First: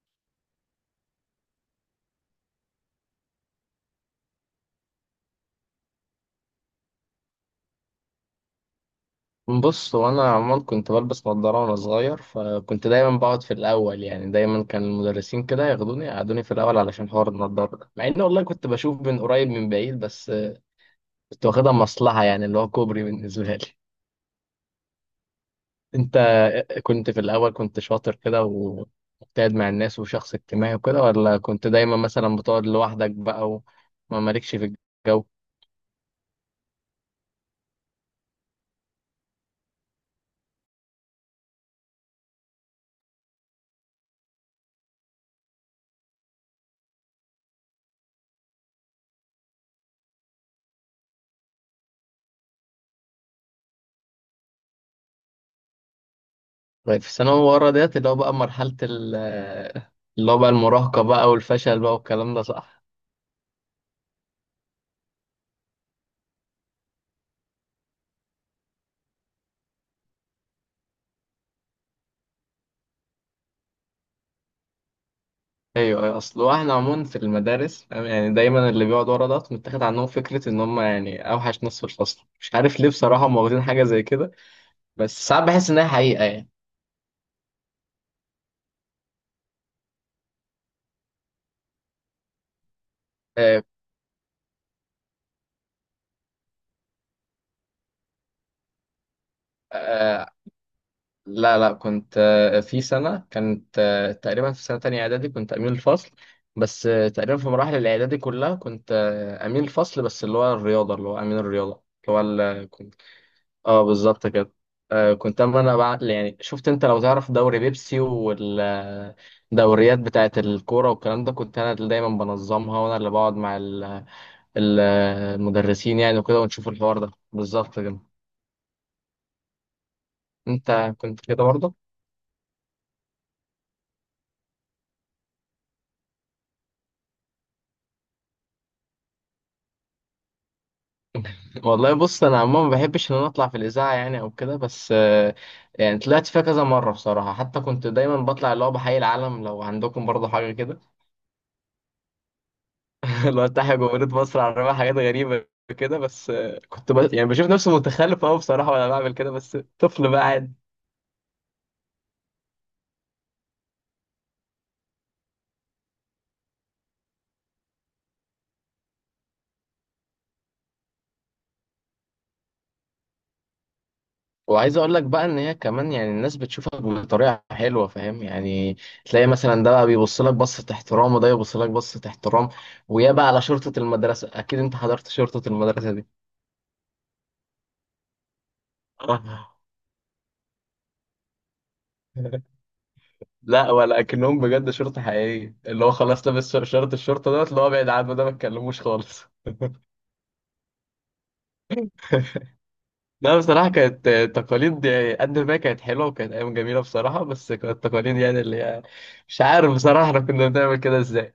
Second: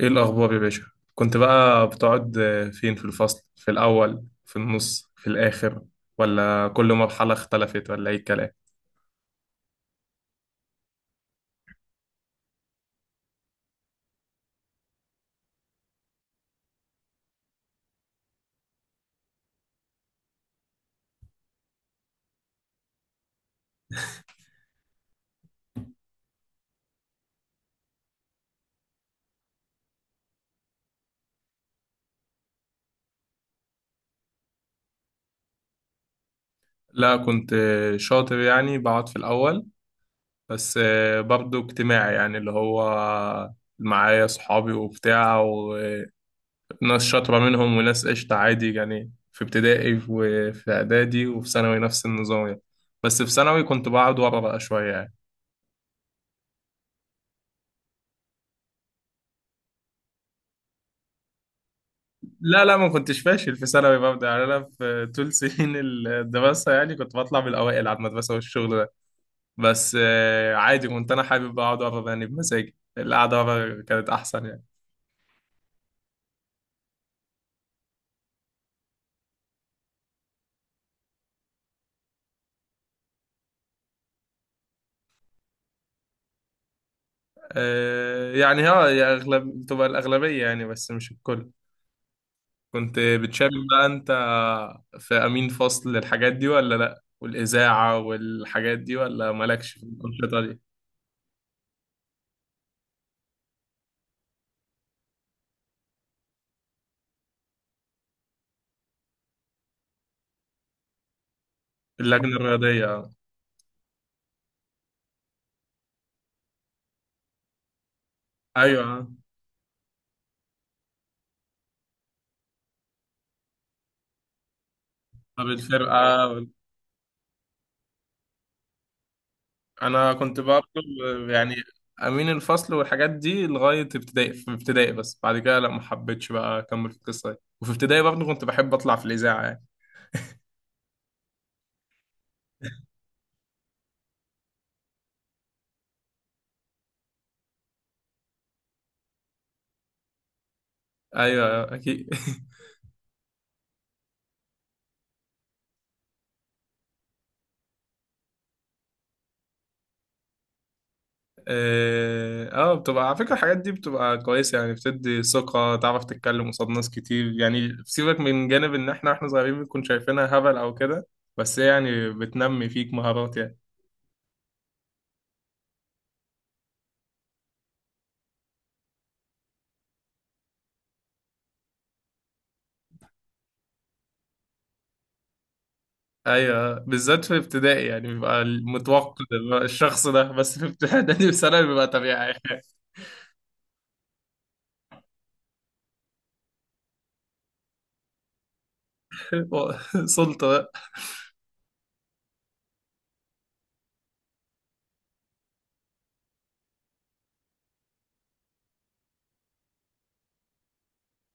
ايه الاخبار يا باشا؟ كنت بقى بتقعد فين، في الفصل، في الاول في النص في الاخر، ولا كل مرحله اختلفت ولا ايه الكلام؟ بص، هو انا عمال كنت بلبس نظاره وانا صغير، فكنت دايما بقعد في الاول. يعني دايما كان المدرسين كده ياخدوني يقعدوني في الاول علشان حوار النظاره ده، مع ان والله كنت بشوف من قريب من بعيد. بس كنت واخدها مصلحه، يعني اللي هو كوبري بالنسبه لي. انت كنت في الاول كنت شاطر كده ومجتهد مع الناس وشخص اجتماعي وكده، ولا كنت دايما مثلا بتقعد لوحدك بقى وما مالكش في الجو؟ لا، كنت شاطر يعني بقعد في الاول. بس برضو اجتماعي، يعني اللي هو معايا صحابي وبتاع وناس شاطره منهم وناس قشطه عادي، يعني في ابتدائي وفي اعدادي وفي ثانوي نفس النظام يعني. بس في ثانوي كنت بقعد ورا بقى شويه يعني. طيب، في الثانوي ورا ديت، اللي هو بقى مرحله اللي هو بقى المراهقه بقى والفشل بقى والكلام ده، لا لا، صح؟ ما كنتش فاشل في ثانوي، ببدأ يعني انا في طول سنين الدراسه يعني كنت بطلع من الاوائل على المدرسه والشغل ده. بس عادي، كنت انا حابب اقعد اقرا يعني بمزاجي، القعده ورا كانت احسن يعني. ايوه، أيوة، اصل احنا عموما في المدارس فاهم، يعني دايما اللي بيقعد ورا ده متاخد عنهم فكره ان هم يعني اوحش ناس في الفصل، مش عارف ليه بصراحه. هم واخدين حاجه زي كده، بس ساعات بحس انها حقيقه يعني. يعني اه يا اغلب تبقى الاغلبيه يعني، بس مش الكل. كنت بتشارك آه. بقى انت في امين فصل الحاجات دي ولا لا، والاذاعه والحاجات دي، ولا مالكش في آه. الانشطه دي؟ لا لا، كنت في سنه، كانت تقريبا في سنه تانية اعدادي كنت امين الفصل. بس تقريبا في مراحل الاعدادي كلها كنت امين الفصل، بس اللي هو الرياضه، اللي هو امين الرياضه. اللجنه اللي الرياضيه هو آه. اه، بالظبط كده. كنت، اما انا بقى يعني شفت، انت لو تعرف دوري بيبسي ايوه آه. والدوريات بتاعت الكوره والكلام ده، كنت انا اللي دايما بنظمها، وانا اللي بقعد مع طب المدرسين يعني وكده، الفرقه، ونشوف الحوار ده بالظبط كده. انا كنت برضه انت كنت كده يعني برضه. امين الفصل والحاجات دي لغايه ابتدائي، في ابتدائي بس، بعد كده لا، ما حبيتش بقى اكمل في القصه دي، وفي ابتدائي برضه كنت بحب اطلع في الاذاعه يعني. والله بص، انا عموما ما بحبش ان انا اطلع في الاذاعه يعني او كده، بس يعني طلعت فيها كذا مره بصراحه. حتى كنت دايما بطلع اللي هو بحيي العالم، لو عندكم برضه حاجه كده، ايوه اكيد اللي افتح جمهورية مصر على الرماية. حاجات غريبة كده، بس يعني بشوف نفسي متخلف قوي بصراحة وانا بعمل كده، بس طفل بقى عادي. اه، بتبقى على فكره الحاجات دي بتبقى كويسه يعني، بتدي ثقه تعرف تتكلم قصاد ناس كتير يعني، سيبك من جانب ان احنا واحنا صغيرين بنكون شايفينها هبل او كده، بس هي يعني بتنمي فيك مهارات يعني. وعايز اقول لك بقى ان هي كمان يعني الناس بتشوفك بطريقة حلوة، فاهم يعني. تلاقي مثلا ده بقى بيبص لك بصة احترام، وده يبص لك بصة احترام. ويا بقى على شرطة المدرسة، اكيد انت حضرت شرطة المدرسة دي. ايوه، بالذات في ابتدائي يعني بيبقى المتوقع آه. بيبقى الشخص ده، بس في ابتدائي وثانوي بيبقى طبيعي. لا، ولا اكنهم بجد شرطة حقيقية، اللي هو خلاص لابس شرط الشرطة دوت، اللي هو ابعد عنه ده ما تكلموش خالص. سلطة بقى. لا بصراحة كانت تقاليد، قد ما كانت حلوة وكانت أيام جميلة بصراحة، بس كانت تقاليد يعني اللي هي، مش عارف بصراحة احنا كنا بنعمل كده ازاي.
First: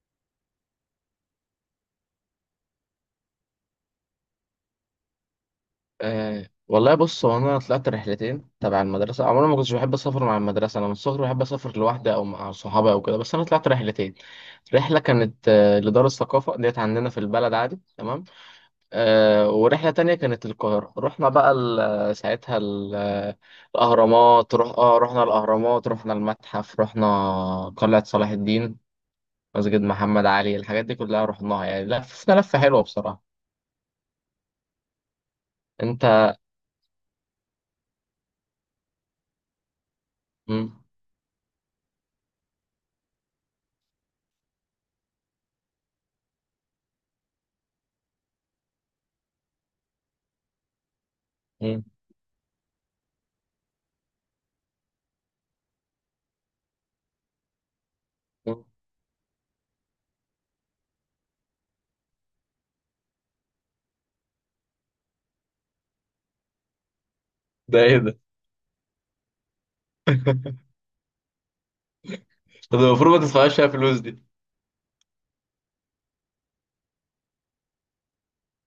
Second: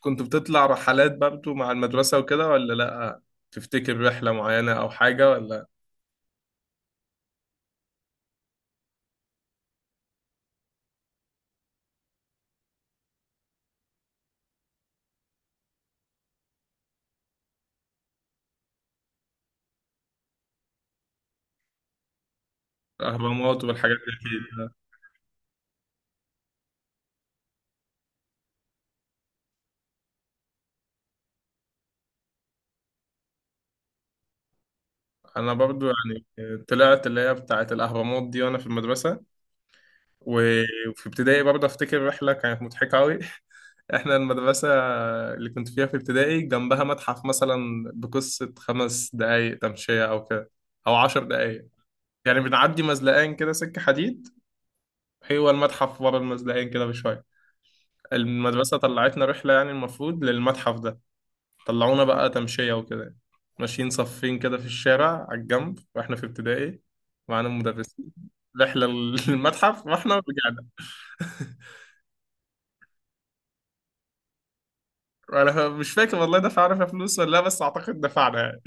كنت بتطلع رحلات برضه مع المدرسة وكده ولا لأ؟ تفتكر رحلة معينة أو حاجة ولا؟ أه والله بص، هو أنا طلعت رحلتين تبع المدرسة. عمري ما كنتش بحب أسافر مع المدرسة، أنا من الصغر بحب أسافر لوحدي أو مع صحابي أو كده، بس أنا طلعت رحلتين. رحلة كانت لدار الثقافة ديت عندنا في البلد، عادي تمام. ورحلة تانية كانت القاهرة. رحنا بقى ساعتها الأهرامات والحاجات دي الأهرامات. رح... أكيد. آه رحنا الأهرامات، رحنا المتحف، رحنا قلعة صلاح الدين، مسجد محمد علي، الحاجات دي كلها رحناها يعني. لفنا لفة حلوة بصراحة. أنا برضه يعني أنت. طلعت اللي هي بتاعة الأهرامات دي وأنا في المدرسة. و- مم. وفي ابتدائي برضه أفتكر رحلة كانت مضحكة أوي. احنا المدرسة اللي كنت فيها في ابتدائي جنبها متحف مثلا بقصة 5 دقايق تمشية أو كده، أو 10 دقايق. مم. يعني بنعدي مزلقين كده سكة حديد، هو المتحف ورا المزلقين كده بشوية. مم. المدرسة طلعتنا رحلة يعني المفروض للمتحف ده، طلعونا بقى تمشية وكده، ماشيين صفين كده في الشارع على الجنب واحنا في ابتدائي، معانا ده إيه مدرسين. ده؟ رحلة للمتحف واحنا رجعنا. طب المفروض ما تدفعش فيها فلوس دي. انا مش فاكر والله دفعنا فيها فلوس ولا لا، بس اعتقد دفعنا يعني.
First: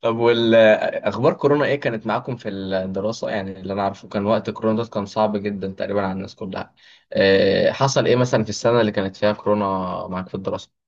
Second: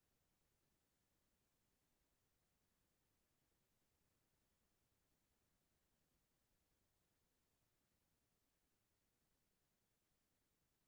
طب، والأخبار، كورونا إيه كانت معاكم في الدراسة؟ يعني اللي أنا عارفه، كان وقت كورونا ده كان صعب جدا تقريبا على الناس كلها. حصل إيه مثلا في السنة اللي كانت فيها كورونا معاك في الدراسة؟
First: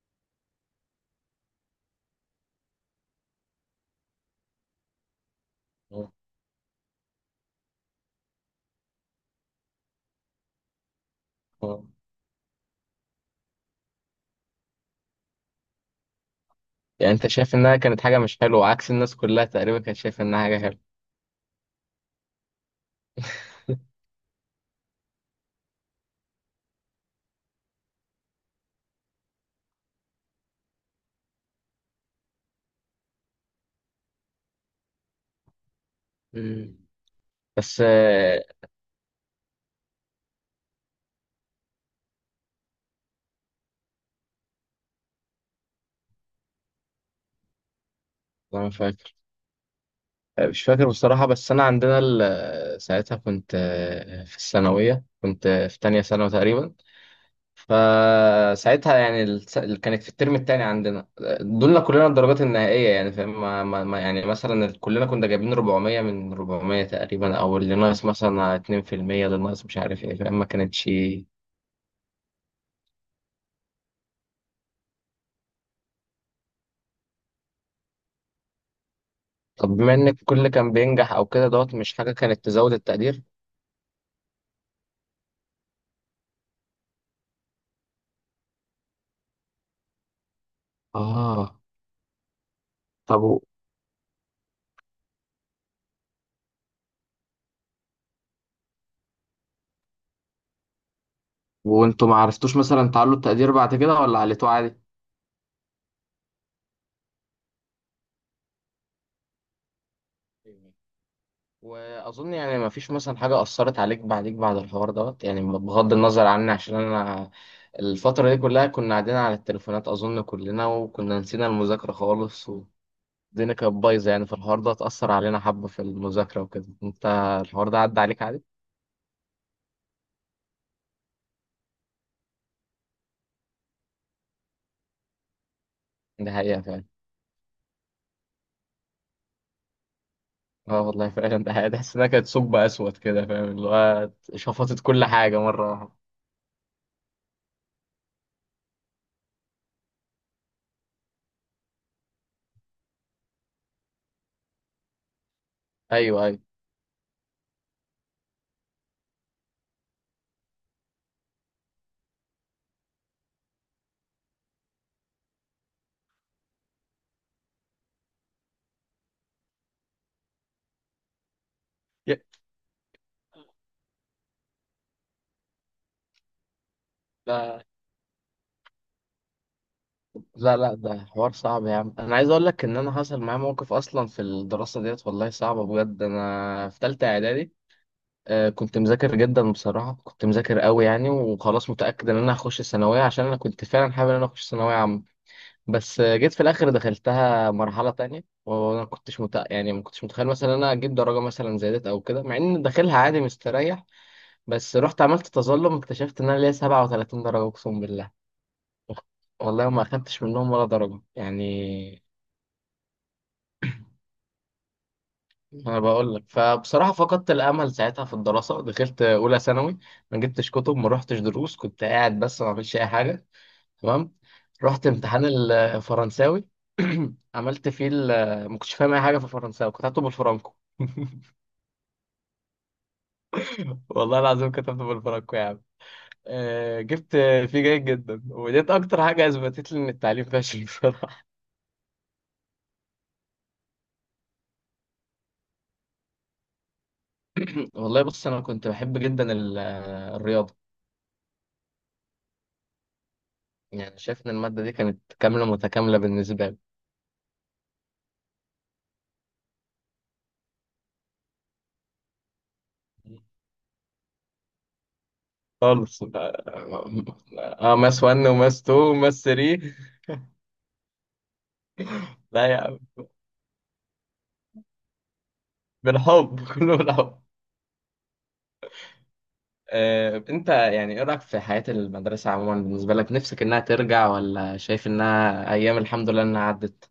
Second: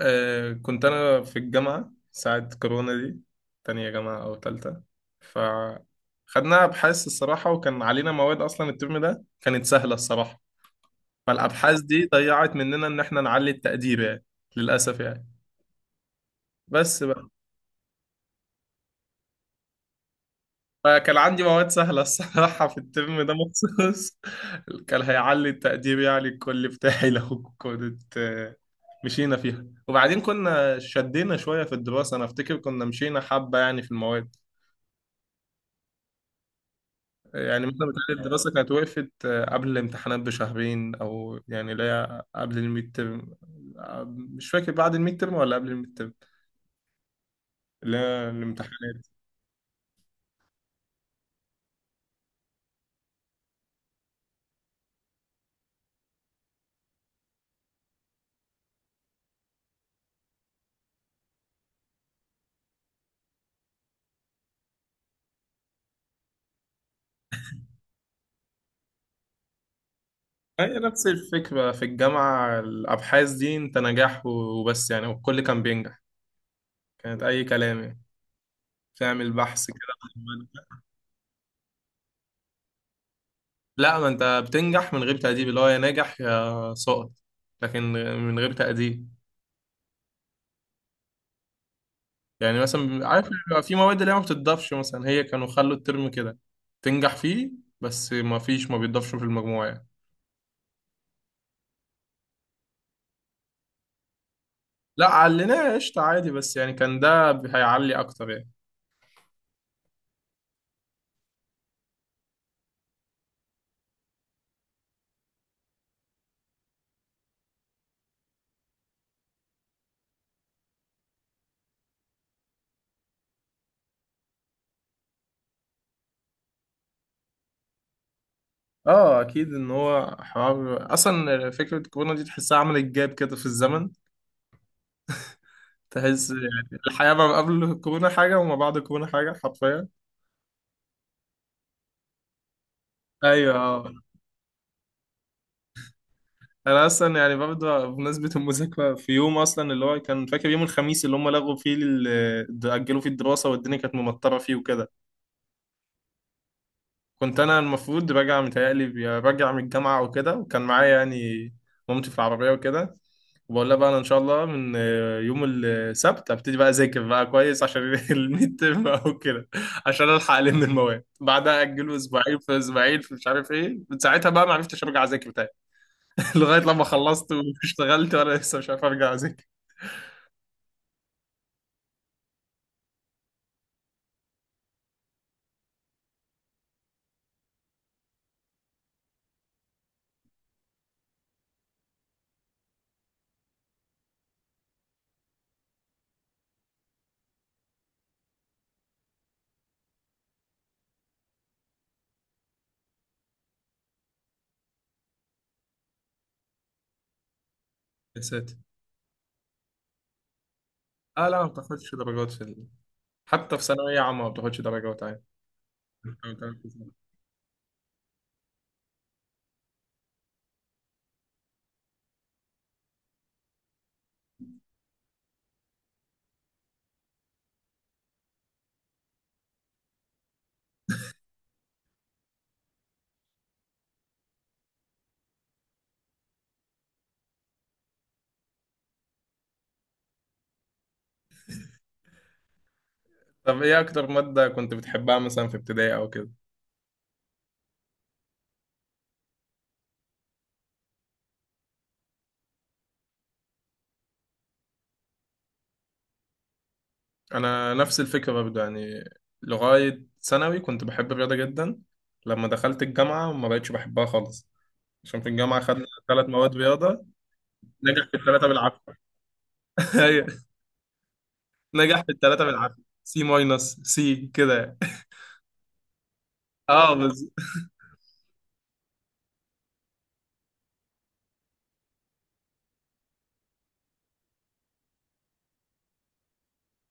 آه، كنت أنا في الجامعة ساعة كورونا دي، تانية جامعة أو تالتة، فخدنا أبحاث الصراحة، وكان علينا مواد أصلا الترم ده كانت سهلة الصراحة، فالأبحاث آه. دي ضيعت مننا إن إحنا نعلي التقدير يعني. للأسف يعني. بس يعني انت بقى، شايف انها كانت حاجة مش حلوة، عكس الناس كلها تقريبا كانت شايفة انها حاجة حلوة؟ فكان عندي مواد سهلة الصراحة في الترم ده مخصوص كان هيعلي التقدير يعني الكل بتاعي، لو كنت مشينا فيها وبعدين كنا شدينا شوية في الدراسة، أنا أفتكر كنا مشينا حبة يعني في المواد. مم. يعني بس مثلا بتهيألي آه، الدراسة كانت وقفت قبل الامتحانات بشهرين، أو يعني اللي هي قبل الميد ترم. مش فاكر بعد الميد ترم ولا قبل الميد ترم، اللي هي انا الامتحانات. فاكر آه، مش فاكر بصراحة. بس انا عندنا ساعتها كنت في الثانوية، كنت في تانية ثانوي تقريبا. فساعتها يعني اللي كانت في الترم التاني عندنا دولنا كلنا الدرجات النهائية. يعني فاهم، يعني مثلا كلنا كنا جايبين 400 من 400 تقريبا، او اللي ناقص مثلا 2%، اللي ناقص مش عارف ايه، فاهم؟ ما هي كانتش. نفس الفكرة في الجامعة، الأبحاث دي أنت نجاح وبس يعني، والكل كان بينجح. كانت أي كلام يعني، تعمل بحث طب كده بما ان عن الكل كان المادة. بينجح او كده دوت، مش حاجه كانت تزود التقدير؟ لا، ما أنت بتنجح من غير تأديب، اللي هو يا ناجح يا سقط. لكن من غير تأديب. اه. يعني مثلا طب عارف و... بيبقى في مواد اللي هي ما بتضافش، مثلا هي كانوا خلوا الترم كده تنجح فيه، بس ما فيش، ما بيضافش في المجموع يعني. وانتوا ما عرفتوش مثلا تعلوا التقدير بعد كده، ولا عليتوه عادي؟ لا، عليناه قشطة عادي، بس يعني كان ده هيعلي اكتر يعني. واظن يعني ما فيش مثلا حاجه اثرت عليك بعديك بعد الحوار دوت، يعني بغض النظر عني، عشان انا الفتره دي كلها كنا قاعدين على التليفونات اظن كلنا، وكنا نسينا المذاكره خالص. والدنيا كانت بايظه يعني، فالحوار ده اتاثر علينا حبه في المذاكره وكده. انت الحوار ده عدى عليك عادي؟ اه اكيد، ان هو حوار اصلا فكرة الكورونا دي تحسها عملت جاب كده في الزمن، تحس ده حقيقه يعني فعلا. الحياة ما قبل الكورونا حاجة وما بعد الكورونا حاجة، حرفيا. اه والله فعلا ده حقيقة. تحس انها كانت ثقب اسود كده، فاهم ايوه اللي آه. هو شفطت كل حاجه مره واحده. انا اصلا يعني برضه بمناسبه المذاكره، في يوم اصلا اللي هو كان فاكر يوم الخميس اللي هم لغوا فيه اجلوا فيه الدراسه، والدنيا كانت ممطره فيه وكده. ايوه، ايوه. كنت انا المفروض راجع، متهيألي راجع من الجامعه وكده، وكان معايا يعني مامتي في العربيه وكده. وبقول لها بقى انا ان شاء الله من يوم السبت ابتدي بقى اذاكر بقى كويس عشان الميد ترم او كده، عشان الحق المواد. بعدها اجلوا ي- اسبوعين في اسبوعين في مش عارف ايه، من ساعتها بقى ما عرفتش ارجع اذاكر تاني. لغايه لما خلصت لا واشتغلت وانا لسه مش عارف ارجع اذاكر. لا لا، ده حوار صعب يا عم. انا عايز اقول لك ان انا حصل معايا موقف اصلا في الدراسه ديت، والله صعبه بجد. انا في ثالثه اعدادي كنت مذاكر جدا بصراحه، كنت مذاكر قوي يعني، وخلاص متاكد ان انا هخش الثانويه، عشان انا كنت فعلا حابب ان انا اخش ثانويه عامه. بس جيت في الاخر دخلتها مرحله تانية، وانا ما كنتش يعني ما كنتش متخيل مثلا إن انا اجيب درجه مثلا زي ديت او كده، مع ان داخلها عادي مستريح. بس رحت عملت تظلم، اكتشفت ان انا ليا 37 درجة اقسم بالله. يا ساتر. والله ما اخدتش منهم ولا درجة اه لا، ما بتاخدش يعني. درجات حتى في ثانوية عامة ما بتاخدش درجات عادي. انا بقول لك، فبصراحة فقدت الامل ساعتها في الدراسة. دخلت اولى ثانوي، ما جبتش كتب، ما رحتش دروس، كنت قاعد بس، ما عملتش اي حاجة. تمام. رحت امتحان الفرنساوي. عملت فيه ال- آه، ما كنتش فاهم اي حاجة في الفرنساوي، كنت هكتب بالفرنكو. والله العظيم كتبت بالفرنكو يا عم. جبت فيه جيد جدا، وديت اكتر حاجة اثبتت لي ان التعليم فاشل. بصراحة، طب ايه اكتر مادة كنت بتحبها مثلا في ابتدائي او كده؟ والله بص، انا كنت بحب جدا الرياضه. يعني شايف ان الماده دي كانت كامله متكامله بالنسبه لي. انا نفس الفكرة برضه يعني، لغاية ثانوي كنت بحب الرياضة جدا. لما دخلت الجامعة ما بقتش بحبها خالص، عشان في الجامعة خدنا خالص. ثلاث مواد رياضة. اه، ماس نجح في 1 الثلاثة وماس 2 بالعافية. وماس 3. ايوه، نجح في الثلاثة لا يا عم، بالعافية سي ماينس سي كده يعني. بالحب كله اه بالحب. بس. انت يعني ايه رايك في حياه المدرسه عموما بالنسبه لك نفسك، انها ترجع ولا شايف انها ايام الحمد لله انها عدت؟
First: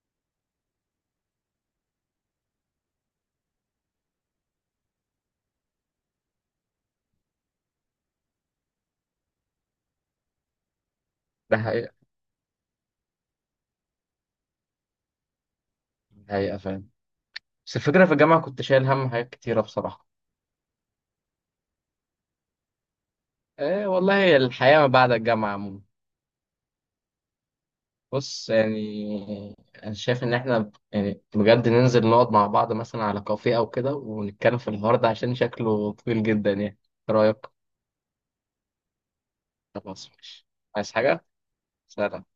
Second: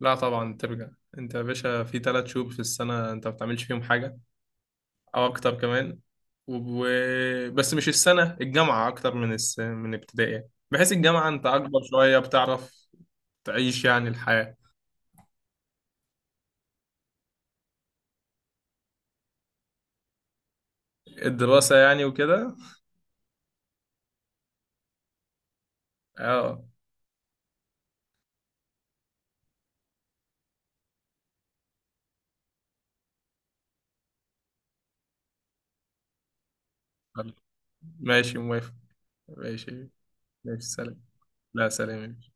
لا طبعا ترجع. انت يا باشا في 3 شهور في السنة انت ما بتعملش فيهم حاجة، او اكتر كمان. و... بس مش السنة الجامعة اكتر من من ابتدائي، بحيث الجامعة انت ده اكبر حقيقه. شوية بتعرف تعيش يعني الحياة. حقيقه فاهم. بس الفكره في الجامعه كنت شايل هم حاجات كتيره بصراحه. الدراسة يعني وكده. والله الحياه ما بعد الجامعه عموما. اه بص يعني، انا شايف ان احنا يعني بجد ننزل نقعد مع بعض مثلا على كافيه او كده ونتكلم في الحوار ده، عشان شكله طويل جدا يعني. إيه رايك؟ ماشي موافق، ماشي، خلاص ماشي. ماشي عايز سلام. حاجه؟ لا سلام. سلام.